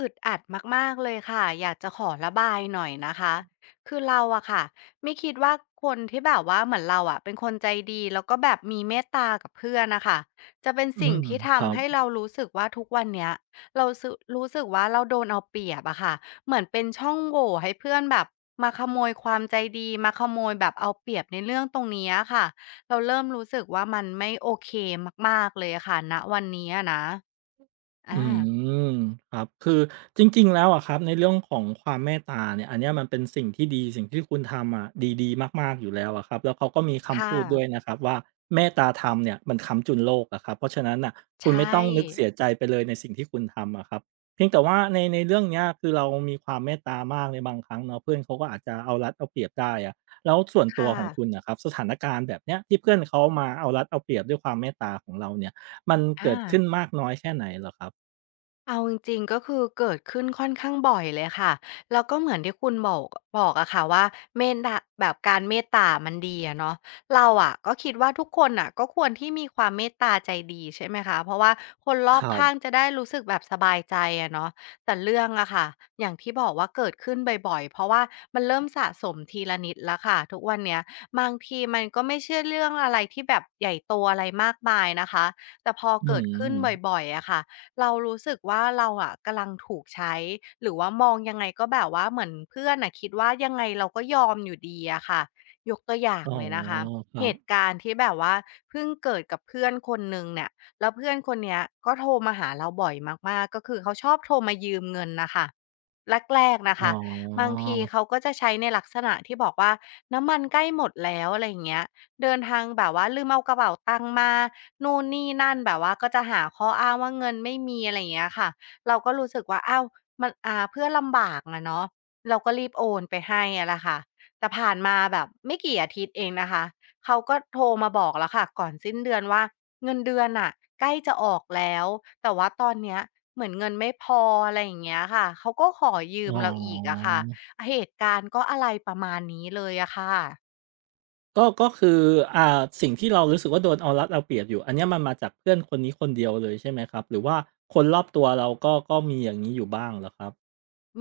อึดอัดมากๆเลยค่ะอยากจะขอระบายหน่อยนะคะคือเราอะค่ะไม่คิดว่าคนที่แบบว่าเหมือนเราอะเป็นคนใจดีแล้วก็แบบมีเมตตากับเพื่อนน่ะค่ะจะเป็นอืสิ่งมที่ครัทำบ ให้เรารู้สึกว่าทุกวันเนี้ยเราสึรู้สึกว่าเราโดนเอาเปรียบอะค่ะเหมือนเป็นช่องโหว่ให้เพื่อนแบบมาขโมยความใจดีมาขโมยแบบเอาเปรียบในเรื่องตรงนี้อะค่ะเราเริ่มรู้สึกว่ามันไม่โอเคมากๆเลยอะค่ะณวันนี้อะนะอาอืมครับ คือจริงๆแล้วอะครับในเรื่องของความเมตตาเนี่ยอันเนี้ยมันเป็นสิ่งที่ดีสิ่งที่คุณทำอะดีๆมากๆอยู่แล้วอะครับแล้วเขาก็มีคำค่ะพูดด้วยนะครับว่าเมตตาธรรมเนี่ยมันค้ำจุนโลกอะครับเพราะฉะนั้นอ่ะใชคุณไม่่ ต้องนึกเสียใจไปเลยในสิ่งที่คุณทำอะครับเพียงแต่ว่าในเรื่องเนี้ยคือเรามีความเมตตามากในบางครั้งเนาะเพื่อนเขาก็อาจจะเอารัดเอาเปรียบได้อะแล้วส่วนตัวค่ะของคุณนะครับสถานการณ์แบบเนี้ยที่เพื่อนเขามาเอารัดเอาเปรียบด้วยความเมตตาของเราเนี่ยมันเกิอา ดขึ้นมากน้อยแค่ไหนเหรอครับ เอาจริงๆก็คือเกิดขึ้นค่อนข้างบ่อยเลยค่ะแล้วก็เหมือนที่คุณบอกอะค่ะว่าเมตตาแบบการเมตตามันดีอะเนาะเราอะก็คิดว่าทุกคนอะก็ควรที่มีความเมตตาใจดีใช่ไหมคะเพราะว่าคนรคอบรัข้างบจะได้รู้สึกแบบสบายใจอะเนาะแต่เรื่องอะค่ะอย่างที่บอกว่าเกิดขึ้นบ่อยๆเพราะว่ามันเริ่มสะสมทีละนิดแล้วค่ะทุกวันเนี้ยบางทีมันก็ไม่ใช่เรื่องอะไรที่แบบใหญ่โตอะไรมากมายนะคะแต่พออืเกิดขึ้นมบ่อยๆอะค่ะ เรารู้สึกว่าเราอะกำลังถูกใช้หรือว่ามองยังไงก็แบบว่าเหมือนเพื่อนน่ะคิดว่ายังไงเราก็ยอมอยู่ดีอะค่ะยกตัวอย่างอ๋อเลยนะคะครัเหบตุการณ์ที่แบบว่าเพิ่งเกิดกับเพื่อนคนหนึ่งเนี่ยแล้วเพื่อนคนเนี้ยก็โทรมาหาเราบ่อยมากๆก็คือเขาชอบโทรมายืมเงินน่ะค่ะแรกๆนะอ๋คะบางอทีเขาก็จะใช้ในลักษณะที่บอกว่าน้ำมันใกล้หมดแล้วอะไรอย่างเงี้ย เดินทางแบบว่าลืมเอากระเป๋าตังค์มานู่นนี่นั่นแบบว่าก็จะหาข้ออ้างว่าเงินไม่มีอะไรอย่างเงี้ยค่ะเราก็รู้สึกว่าอ้าวมันเพื่อนลำบากอะเนาะเราก็รีบโอนไปให้อะแหะค่ะแต่ผ่านมาแบบไม่กี่อาทิตย์เองนะคะเขาก็โทรมาบอกแล้วค่ะก่อนสิ้นเดือนว่าเงินเดือนน่ะใกล้จะออกแล้วแต่ว่าตอนเนี้ยเหมือนเงินไม่พออะไรอย่างเงี้ยค่ะเขาก็ขอยือ๋มอเราอีกอะค่ะเหตุการณ์ก็อะไรประมาณนี้เลยอะค่ะ ก็คืออ่าสิ่งที่เรารู้สึกว่าโดนเอารัดเอาเปรียบอยู่อันเนี้ยมันมาจากเพื่อนคนนี้คนเดียวเลยใช่ไหมครับหรือว่าคนรอบตัวเราก็มีอย่างงี้อยู่บ้างเหรอครับ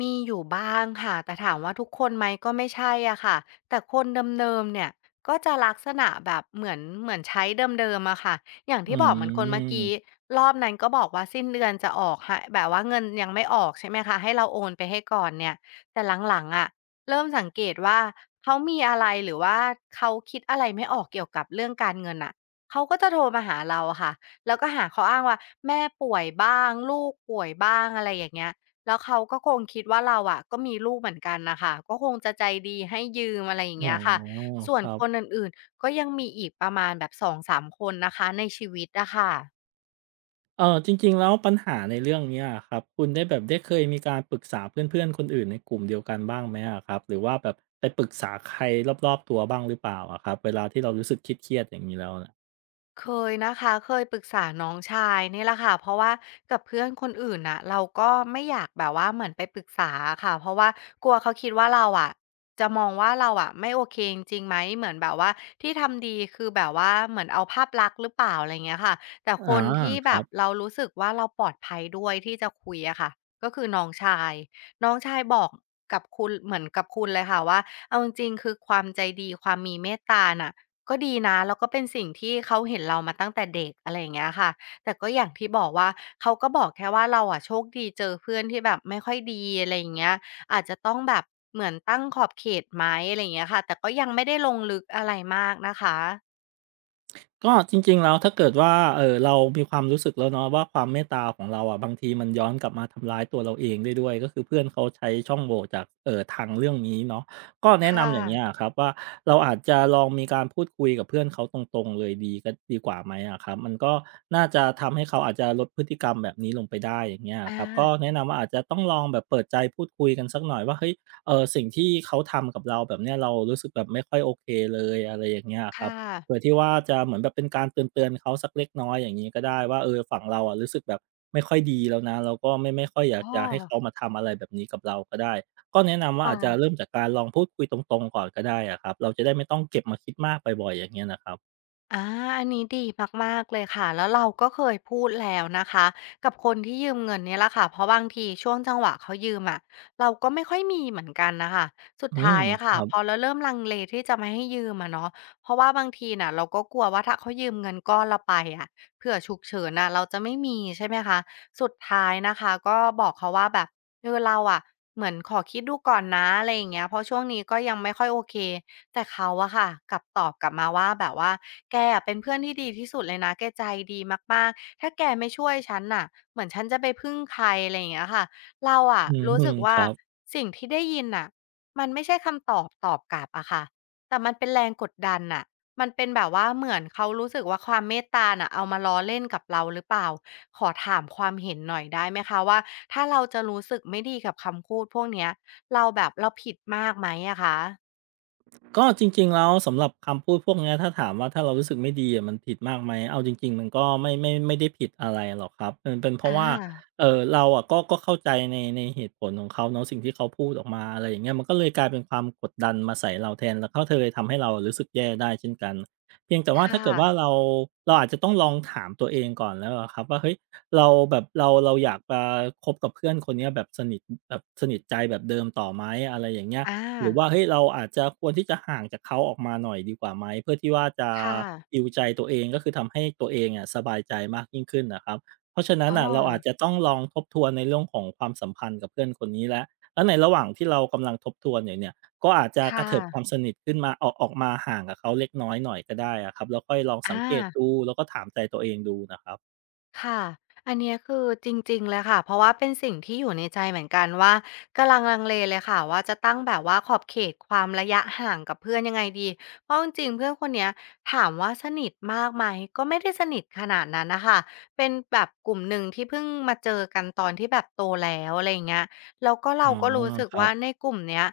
มีอยู่บ้างค่ะแต่ถามว่าทุกคนไหมก็ไม่ใช่อะค่ะแต่คนเดิมๆเนี่ยก็จะลักษณะแบบเหมือนใช้เดิมๆอะค่ะอย่างอืที่บอกเหมือนคนเมื่อกี้มรอบนั้นก็บอกว่าสิ้นเดือนจะออกใหแบบว่าเงินยังไม่ออกใช่ไหมคะให้เราโอนไปให้ก่อนเนี่ยแต่หลังๆอะเริ่มสังเกตว่าเขามีอะไรหรือว่าเขาคิดอะไรไม่ออกเกี่ยวกับเรื่องการเงินอะเขาก็จะโทรมาหาเราอะค่ะแล้วก็หาข้ออ้างว่าแม่ป่วยบ้างลูกป่วยบ้างอะไรอย่างเงี้ย แล้วเขาก็คงคิดว่าเราอะก็มีลูกเหมือนกันน่ะค่ะก็คงจะใจดีให้ยืมอะไรอย่างอ๋อเงี้ยค่ะส่ควนรัคนบอื่นๆก็ยังมีอีกประมาณแบบ2-3คนนะคะในชีวิตอะค่ะ จริงๆแล้วปัญหาในเรื่องเนี้ยอะครับคุณได้แบบได้เคยมีการปรึกษาเพื่อนๆคนอื่นในกลุ่มเดียวกันบ้างไหมอะครับหรือว่าแบบไปปรึกษาใครรอบๆตัวบ้างหรือเปล่าอะครับเวลาที่เรารู้สึกเครียดๆอย่างงี้แล้ว เคยนะคะเคยปรึกษาน้องชายนี่แหละค่ะเพราะว่ากับเพื่อนคนอื่นน่ะเราก็ไม่อยากแบบว่าเหมือนไปปรึกษาค่ะเพราะว่ากลัวเขาคิดว่าเราอะจะมองว่าเราอะไม่โอเคจริงๆไหมเหมือนแบบว่าที่ทำดีคือแบบว่าเหมือนเอาภาพลักษณ์หรือเปล่าอะไรเงี้ยค่ะแต่คอานที่คแบรับบเรารู้สึกว่าเราปลอดภัยด้วยที่จะคุยอะค่ะก็คือน้องชายบอกกับคุณเหมือนกับคุณเลยค่ะว่าเอาจริงๆคือความใจดีความมีเมตตาน่ะ ก็ดีนะแล้วก็เป็นสิ่งที่เขาเห็นเรามาตั้งแต่เด็กอะไรอย่างเงี้ยค่ะแต่ก็อย่างที่บอกว่าเขาก็บอกแค่ว่าเราอะโชคดีเจอเพื่อนที่แบบไม่ค่อยดีอะไรอย่างเงี้ยอาจจะต้องแบบเหมือนตั้งขอบเขตไหมอะไรอย่างเงี้ยค่ะแต่ก็ยังไม่ได้ลงลึกอะไรมากนะคะก็จริงๆแล้วถ้าเกิดว่าเรามีความรู้สึกแล้วเนาะว่าความเมตตาของเราอะบางทีมันย้อนกลับมาทำร้ายตัวเราเองได้ด้วยก็คือเพื่อนเขาใช้ช่องโหว่จากทางเรื่องนี้เนาะก็แนะค่ะนำอย่างเงี้ยอะครับว่าเราอาจจะลองมีการพูดคุยกับเพื่อนเขาตรงๆเลยดีก็ดีกว่าไหมอะครับมันก็น่าจะทำให้เขาอาจจะลดพฤติกรรมแบบนี้ลงไปได้อย่างเงี้ยอะคอารับก็แนะนำว่าอาจจะต้องลองแบบเปิดใจพูดคุยกันสักหน่อยว่าเฮ้ยสิ่งที่เขาทำกับเราแบบเนี้ยเรารู้สึกแบบไม่ค่อยโอเคเลยอะไรอย่างเงี้ยอะครับ ค่ะเผื่อที่ว่าจะเหมือนแบบเป็นการเตือนๆเขาสักเล็กน้อยอย่างนี้ก็ได้ว่าเออฝั่งเราอะรู้สึกแบบไม่ค่อยดีแล้วนะเราก็ไม่ค่อยอยากอ้อจะให้เขามาทำอะไรแบบนี้กับเราก็ได้ก็แนะนำว่าค่ะ อาจจะเริ่มจากการลองพูดคุยตรงๆก่อนก็ได้อะครับเราจะได้ไม่ต้องเก็บมาคิดมากบ่อยๆอย่างเงี้ยนะครับอาอันนี้ดีมากๆเลยค่ะ แล้วเราก็เคยพูดแล้วนะคะกับคนที่ยืมเงินเนี่ยแหละค่ะ เพราะบางทีช่วงจังหวะเขายืมอะเราก็ไม่ค่อยมีเหมือนกันน่ะค่ะสุดอืท้ามยอะคค่ะรับพอเราเริ่มลังเลที่จะไม่ให้ยืมอะเนาะเพราะว่าบางทีน่ะเราก็กลัวว่าถ้าเขายืมเงินก้อนเราไปอะเผื่อฉุกเฉินน่ะเราจะไม่มีใช่ไหมคะสุดท้ายนะคะก็บอกเขาว่าแบบเราอะเหมือนขอคิดดูก่อนนะอะไรอย่างเงี้ยเพราะช่วงนี้ก็ยังไม่ค่อยโอเค แต่เขาอะค่ะกลับตอบกลับมาว่าแบบว่า แกอะเป็นเพื่อนที่ดีที่สุดเลยนะแกใจดีมากๆถ้าแกไม่ช่วยฉันน่ะเหมือนฉันจะไปพึ่งใครอะไรอย่างเงี้ยค่ะเราอะอืรู้สึมกคว่ารับ สิ่งที่ได้ยินน่ะมันไม่ใช่คำตอบตอบกลับอะค่ะแต่มันเป็นแรงกดดันน่ะมันเป็นแบบว่าเหมือนเขารู้สึกว่าความเมตตาน่ะเอามาล้อเล่นกับเราหรือเปล่าขอถามความเห็นหน่อยได้ไหมคะว่าถ้าเราจะรู้สึกไม่ดีกับคำพูดพวกเนี้ยเราผิดมากไหมอะคะก็จริงๆแล้วสำหรับคำพูดพวกเนี้ยถ้าถามว่าถ้าเรารู้สึกไม่ดีอะมันผิดมากไหมเอาจริงๆมันก็ไม่ได้ผิดอะไรหรอกครับมันเป็นเพราะอาว่าเราอะก็เข้าใจในเหตุผลของเขาเนาะสิ่งที่เขาพูดออกมาอะไรอย่างเงี้ยมันก็เลยกลายเป็นความกดดันมาใส่เราแทนแล้วก็เธอเลยทำให้เรารู้สึกแย่ได้เช่นกันเพียงแต่ว่าถ้าค่ะเกิดว่าเราอาจจะต้องลองถามตัวเองก่อนแล้วอะครับว่าเฮ้ยเราแบบเราอยากจะคบกับเพื่อนคนเนี้ยแบบสนิทแบบสนิทใจแบบเดิมต่อไหมอะไรอย่างเงี้ย อาหรือว่าเฮ้ยเราอาจจะควรที่จะห่างจากเขาออกมาหน่อยดีกว่าไหมเพื่อที่ว่าจะค่ะ ฮีลใจตัวเองก็คือทำให้ตัวเองอะสบายใจมากยิ่งขึ้นนะครับเพราะฉะนั้นอ๋อน่ะเราอาจจะต้องลองทบทวนในเรื่องของความสัมพันธ์กับเพื่อนคนนี้แล้วแล้วในระหว่างที่เรากำลังทบทวนอยู่เนี่ยก็อาจจะกระค่ะเถิบความสนิทขึ้นมาออกมาห่างกับเขาเล็กน้อยหน่อยก็ได้อะครับแล้วค่อยลองสังเกตอา ดูแล้วก็ถามใจตัวเองดูนะครับค่ะ อันเนี้ยคือจริงๆเลยค่ะเพราะว่าเป็นสิ่งที่อยู่ในใจเหมือนกันว่ากำลังลังเลเลยค่ะว่าจะตั้งแบบว่าขอบเขตความระยะห่างกับเพื่อนยังไงดีเพราะจริงๆเพื่อนคนเนี้ยถามว่าสนิทมากไหมก็ไม่ได้สนิทขนาดนั้นน่ะค่ะเป็นแบบกลุ่มหนึ่งที่เพิ่งมาเจอกันตอนที่แบบโตแล้วอะไรอย่างเงี้ยแล้วก็เราอ๋อก็รู้สึกครัว่าบในกลุ่มเนี้ย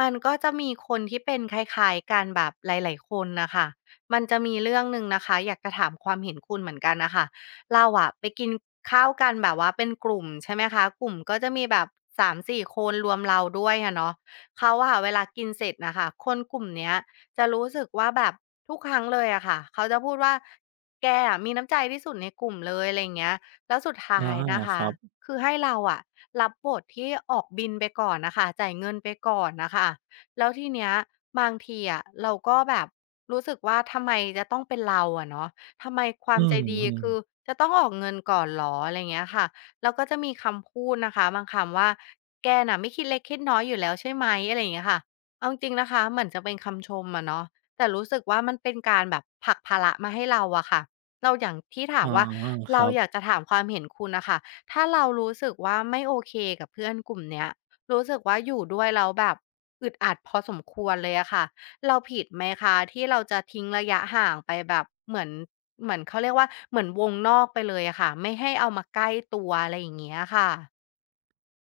มันก็จะมีคนที่เป็นคล้ายๆกันแบบหลายๆคนน่ะค่ะมันจะมีเรื่องหนึ่งนะคะอยากจะถามความเห็นคุณเหมือนกันน่ะค่ะ เราอะไปกินข้าวกันแบบว่าเป็นกลุ่มใช่ไหมคะกลุ่มก็จะมีแบบ3-4คนรวมเราด้วยอะเนาะเขาอะเวลากินเสร็จน่ะค่ะคนกลุ่มเนี้ยจะรู้สึกว่าแบบทุกครั้งเลยอะค่ะเขาจะพูดว่าแกอะมีน้ำใจที่สุดในกลุ่มเลยอะไรอย่างเงี้ยแล้วสุดอาท้ายนะคคะรับคือให้เราอะรับบทที่ออกบิลไปก่อนน่ะค่ะจ่ายเงินไปก่อนน่ะค่ะแล้วทีเนี้ยบางทีอะเราก็แบบรู้สึกว่าทำไมจะต้องเป็นเราอะเนาะ ทำไมควาอืมใจดีมคือๆจะต้องออกเงินก่อนเหรออะไรเงี้ยค่ะแล้วก็จะมีคำพูดนะคะบางคำว่าแกน่ะไม่คิดเล็กคิดน้อยอยู่แล้วใช่ไหมอะไรอย่างเงี้ยค่ะเอาจริงๆนะคะเหมือนจะเป็นคำชมอะเนาะแต่รู้สึกว่ามันเป็นการแบบผลักภาระมาให้เราอะค่ะเราอย่างที่ถาอ๋อมว่าคเรารัอยากบ จะถามความเห็นคุณน่ะค่ะถ้าเรารู้สึกว่าไม่โอเคกับเพื่อนกลุ่มเนี้ยรู้สึกว่าอยู่ด้วยแล้วแบบอึดอัดพอสมควรเลยอะค่ะ เราผิดไหมคะที่เราจะทิ้งระยะห่างไปแบบเหมือนเขาเรียกว่าเหมือนวงนอกไปเลยอะค่ะไม่ให้เอามาใกล้ตัวอะไรอย่างเงี้ยค่ะ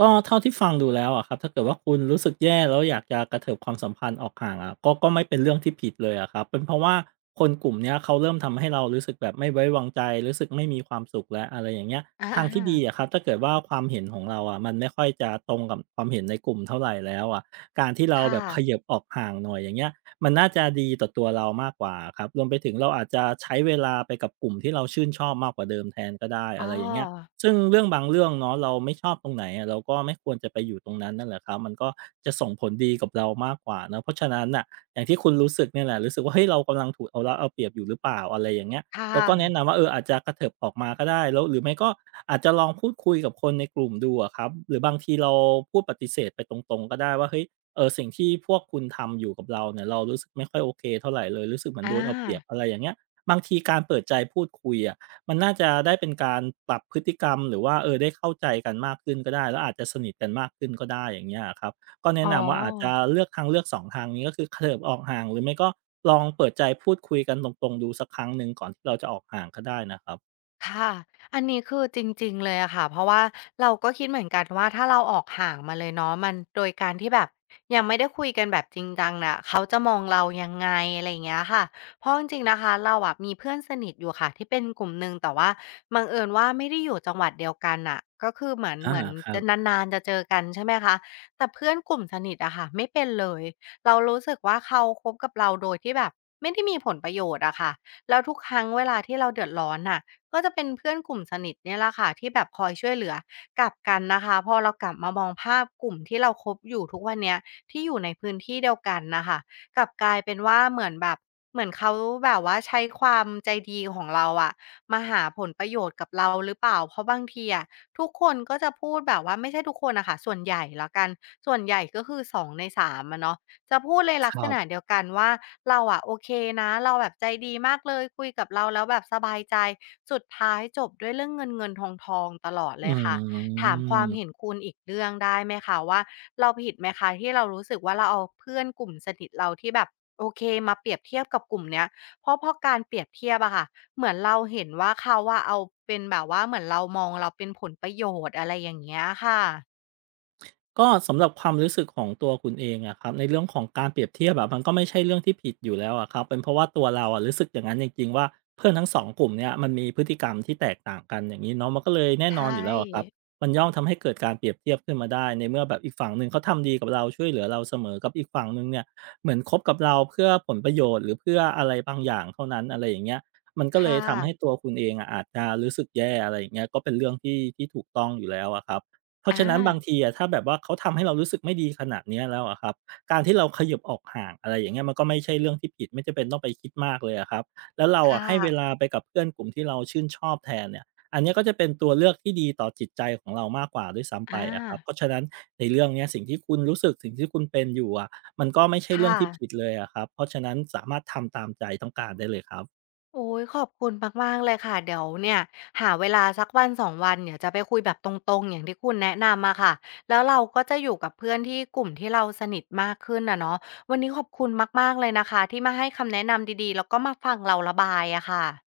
ก็เท่าที่ฟังดูแล้วอะครับถ้าเกิดว่าคุณรู้สึกแย่แล้วอยากจะกระเถิบความสัมพันธ์ออกห่างอะก็ไม่เป็นเรื่องที่ผิดเลยอะครับเป็นเพราะว่าคนกลุ่มเนี้ยเขาเริ่มทำให้เรารู้สึกแบบไม่ไว้วางใจรู้สึกไม่มีความสุขแล้วอะไรอย่างเงี้ยอาทางที่ดีๆอะครับถ้าเกิดว่าความเห็นของเราอะมันไม่ค่อยจะตรงกับความเห็นในกลุ่มเท่าไหรแล้วอะการที่เราคแบบเข่ะยิบออกห่างหน่อยอย่างเงี้ยมันน่าจะดีต่อตัวเรามากกว่าครับรวมไปถึงเราอาจจะใช้เวลาไปกับกลุ่มที่เราชื่นชอบมากกว่าเดิมแทนก็ได้อ๋ออะไรอย่างเงี้ย ซึ่งเรื่องบางเรื่องเนาะเราไม่ชอบตรงไหนอะเราก็ไม่ควรจะไปอยู่ตรงนั้นนั่นแหละครับมันก็จะส่งผลดีกับเรามากกว่านะเพราะฉะนั้นน่ะอย่างที่คุณรู้สึกเนี่ยแหละรู้สึกว่าเฮ้ยเรากำลังถูกเอาเปรียบอยู่หรือเปล่าอะไรอย่างเงี้ยค่เราก็แนะะนำว่าเอออาจจะกระเถิบออกมาก็ได้แล้วหรือไม่ก็อาจจะลองพูดคุยกับคนในกลุ่มดูอะครับหรือบางทีเราพูดปฏิเสธไปตรงๆก็ได้ว่าเฮ้ยเออสิ่งที่พวกคุณทำอยู่กับเราเนี่ยเรารู้สึกไม่ค่อยโอเคเท่าไหรเลยรู้สึกเหมือนโดอานเอาเปรียบอะไรอย่างเงี้ยบางทีการเปิดใจพูดคุยอะ มันน่าจะได้เป็นการปรับพฤติกรรมหรือว่าเออได้เข้าใจกันมากขึ้นก็ได้แล้วอาจจะสนิทกันมากขึ้นก็ได้อย่างเงี้ยอะครับก็แนะอ๋อ นำว่าอาจจะเลือกทางเลือกสองทางนี้ก็คือเขยิบออกห่างหรือไม่ก็ลองเปิดใจพูดคุยกันตรงๆดูสักครั้งหนึ่งก่อนที่เราจะออกห่างก็ได้นะครับค่ะ อันนี้คือจริงๆเลยอะค่ะเพราะว่าเราก็คิดเหมือนกันว่าถ้าเราออกห่างมาเลยเนาะมันโดยการที่แบบยังไม่ได้คุยกันแบบจริงจังน่ะเขาจะมองเรายังไงอะไรอย่างเงี้ยค่ะเพราะจริงๆนะคะเราอะมีเพื่อนสนิทอยู่ค่ะที่เป็นกลุ่มหนึ่งแต่ว่าบังเอิญว่าไม่ได้อยู่จังหวัดเดียวกันน่ะก็คือเหมือนอาเหมือนครัจะบนานๆจะเจอกันใช่ไหมคะแต่เพื่อนกลุ่มสนิทอะค่ะไม่เป็นเลยเรารู้สึกว่าเขาคบกับเราโดยที่แบบไม่ได้มีผลประโยชน์อะค่ะแล้วทุกครั้งเวลาที่เราเดือดร้อนน่ะ ก็จะเป็นเพื่อนกลุ่มสนิทเนี่ยแหละค่ะที่แบบคอยช่วยเหลือกลับกันนะคะพอเรากลับมามองภาพกลุ่มที่เราคบอยู่ทุกวันเนี้ยที่อยู่ในพื้นที่เดียวกันนะคะกลับกลายเป็นว่าเหมือนแบบเหมือนเขาแบบว่าใช้ความใจดีของเราอะมาหาผลประโยชน์กับเราหรือเปล่าเพราะบางทีอะทุกคนก็จะพูดแบบว่าไม่ใช่ทุกคนนะค่ะส่วนใหญ่แล้วกันส่วนใหญ่ก็คือสองในสามอะเนาะ จะพูดเลยคลักษรัณะบเดียวกันว่าเราอะโอเคนะเราแบบใจดีมากเลยคุยกับเราแล้วแบบสบายใจสุดท้ายจบด้วยเรื่องเงินๆทองๆตลอดเลอืยค่ะถามความเห็นม คุณอีกเรื่องได้ไหมคะว่าเราผิดไหมคะที่เรารู้สึกว่าเราเอาเพื่อนกลุ่มสนิทเราที่แบบโอเคมาเปรียบเทียบกับกลุ่มเนี้ยเพราะการเปรียบเทียบอะค่ะเหมือนเราเห็นว่าเขาอะเอาเป็นแบบว่าเหมือนเรามองเราเป็นผลประโยชน์อะไรอย่างเงี้ยค่ะก็สำหรับความรู้สึกของตัวคุณเองอะครับในเรื่องของการเปรียบเทียบแบบมันก็ไม่ใช่เรื่องที่ผิดอยู่แล้วอะครับเป็นเพราะว่าตัวเราอะรู้สึกอย่างนั้นจริงๆว่าเพื่อนทั้งสองกลุ่มเนี่ยมันมีพฤติกรรมที่แตกต่างกันอย่างนี้เนาะมันก็เลยแน่ใชนอนอ่ยู่แล้วอะครับมันย่อมทำให้เกิดการเปรียบเทียบขึ้นมาได้ในเมื่อแบบอีกฝั่งหนึ่งเขาทำดีกับเราช่วยเหลือเราเสมอกับอีกฝั่งหนึ่งเนี่ยเหมือนคบกับเราเพื่อผลประโยชน์หรือเพื่ออะไรบางอย่างเท่านั้นอะไรอย่างเงี้ยมันก็เลยค่ะทำให้ตัวคุณเองอะอาจจะรู้สึกแย่อะไรอย่างเงี้ยก็เป็นเรื่องที่ถูกต้องอยู่แล้วอะครับ เพราะอาฉะนั้นบางทีอะถ้าแบบว่าเขาทำให้เรารู้สึกไม่ดีขนาดเนี้ยแล้วอะครับการที่เราขยิบออกห่างอะไรอย่างเงี้ยมันก็ไม่ใช่เรื่องที่ผิดไม่จำเป็นต้องไปคิดมากเลยอะครับแล้วเราอะค่ะ ให้เวลาไปกับเพื่อนกลุ่มที่เราชื่นชอบแทนเนี่ยอันเนี้ยก็จะเป็นตัวเลือกที่ดีต่อจิตใจของเรามากกว่าด้วยซ้ำไปอาอะครับเพราะฉะนั้นในเรื่องเนี้ยสิ่งที่คุณรู้สึกสิ่งที่คุณเป็นอยู่อะมันก็ไม่ใช่เรื่องค่ะที่ผิดเลยอะครับเพราะฉะนั้นสามารถทำตามใจต้องการได้เลยครับโอ๊ยขอบคุณมากๆเลยค่ะเดี๋ยวเนี่ยหาเวลาสักวันสองวันเดี๋ยวจะไปคุยแบบตรงๆอย่างที่คุณแนะนำอะค่ะแล้วเราก็จะอยู่กับเพื่อนที่กลุ่มที่เราสนิทมากขึ้นอะเนาะ วันนี้ขอบคุณมากๆเลยนะคะที่มาให้คำแนะนำดีๆแล้วก็มาฟังเราระบายอะค่ะ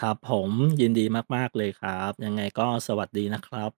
ครับผมยินดีมากๆเลยครับยังไงก็สวัสดีนะครับ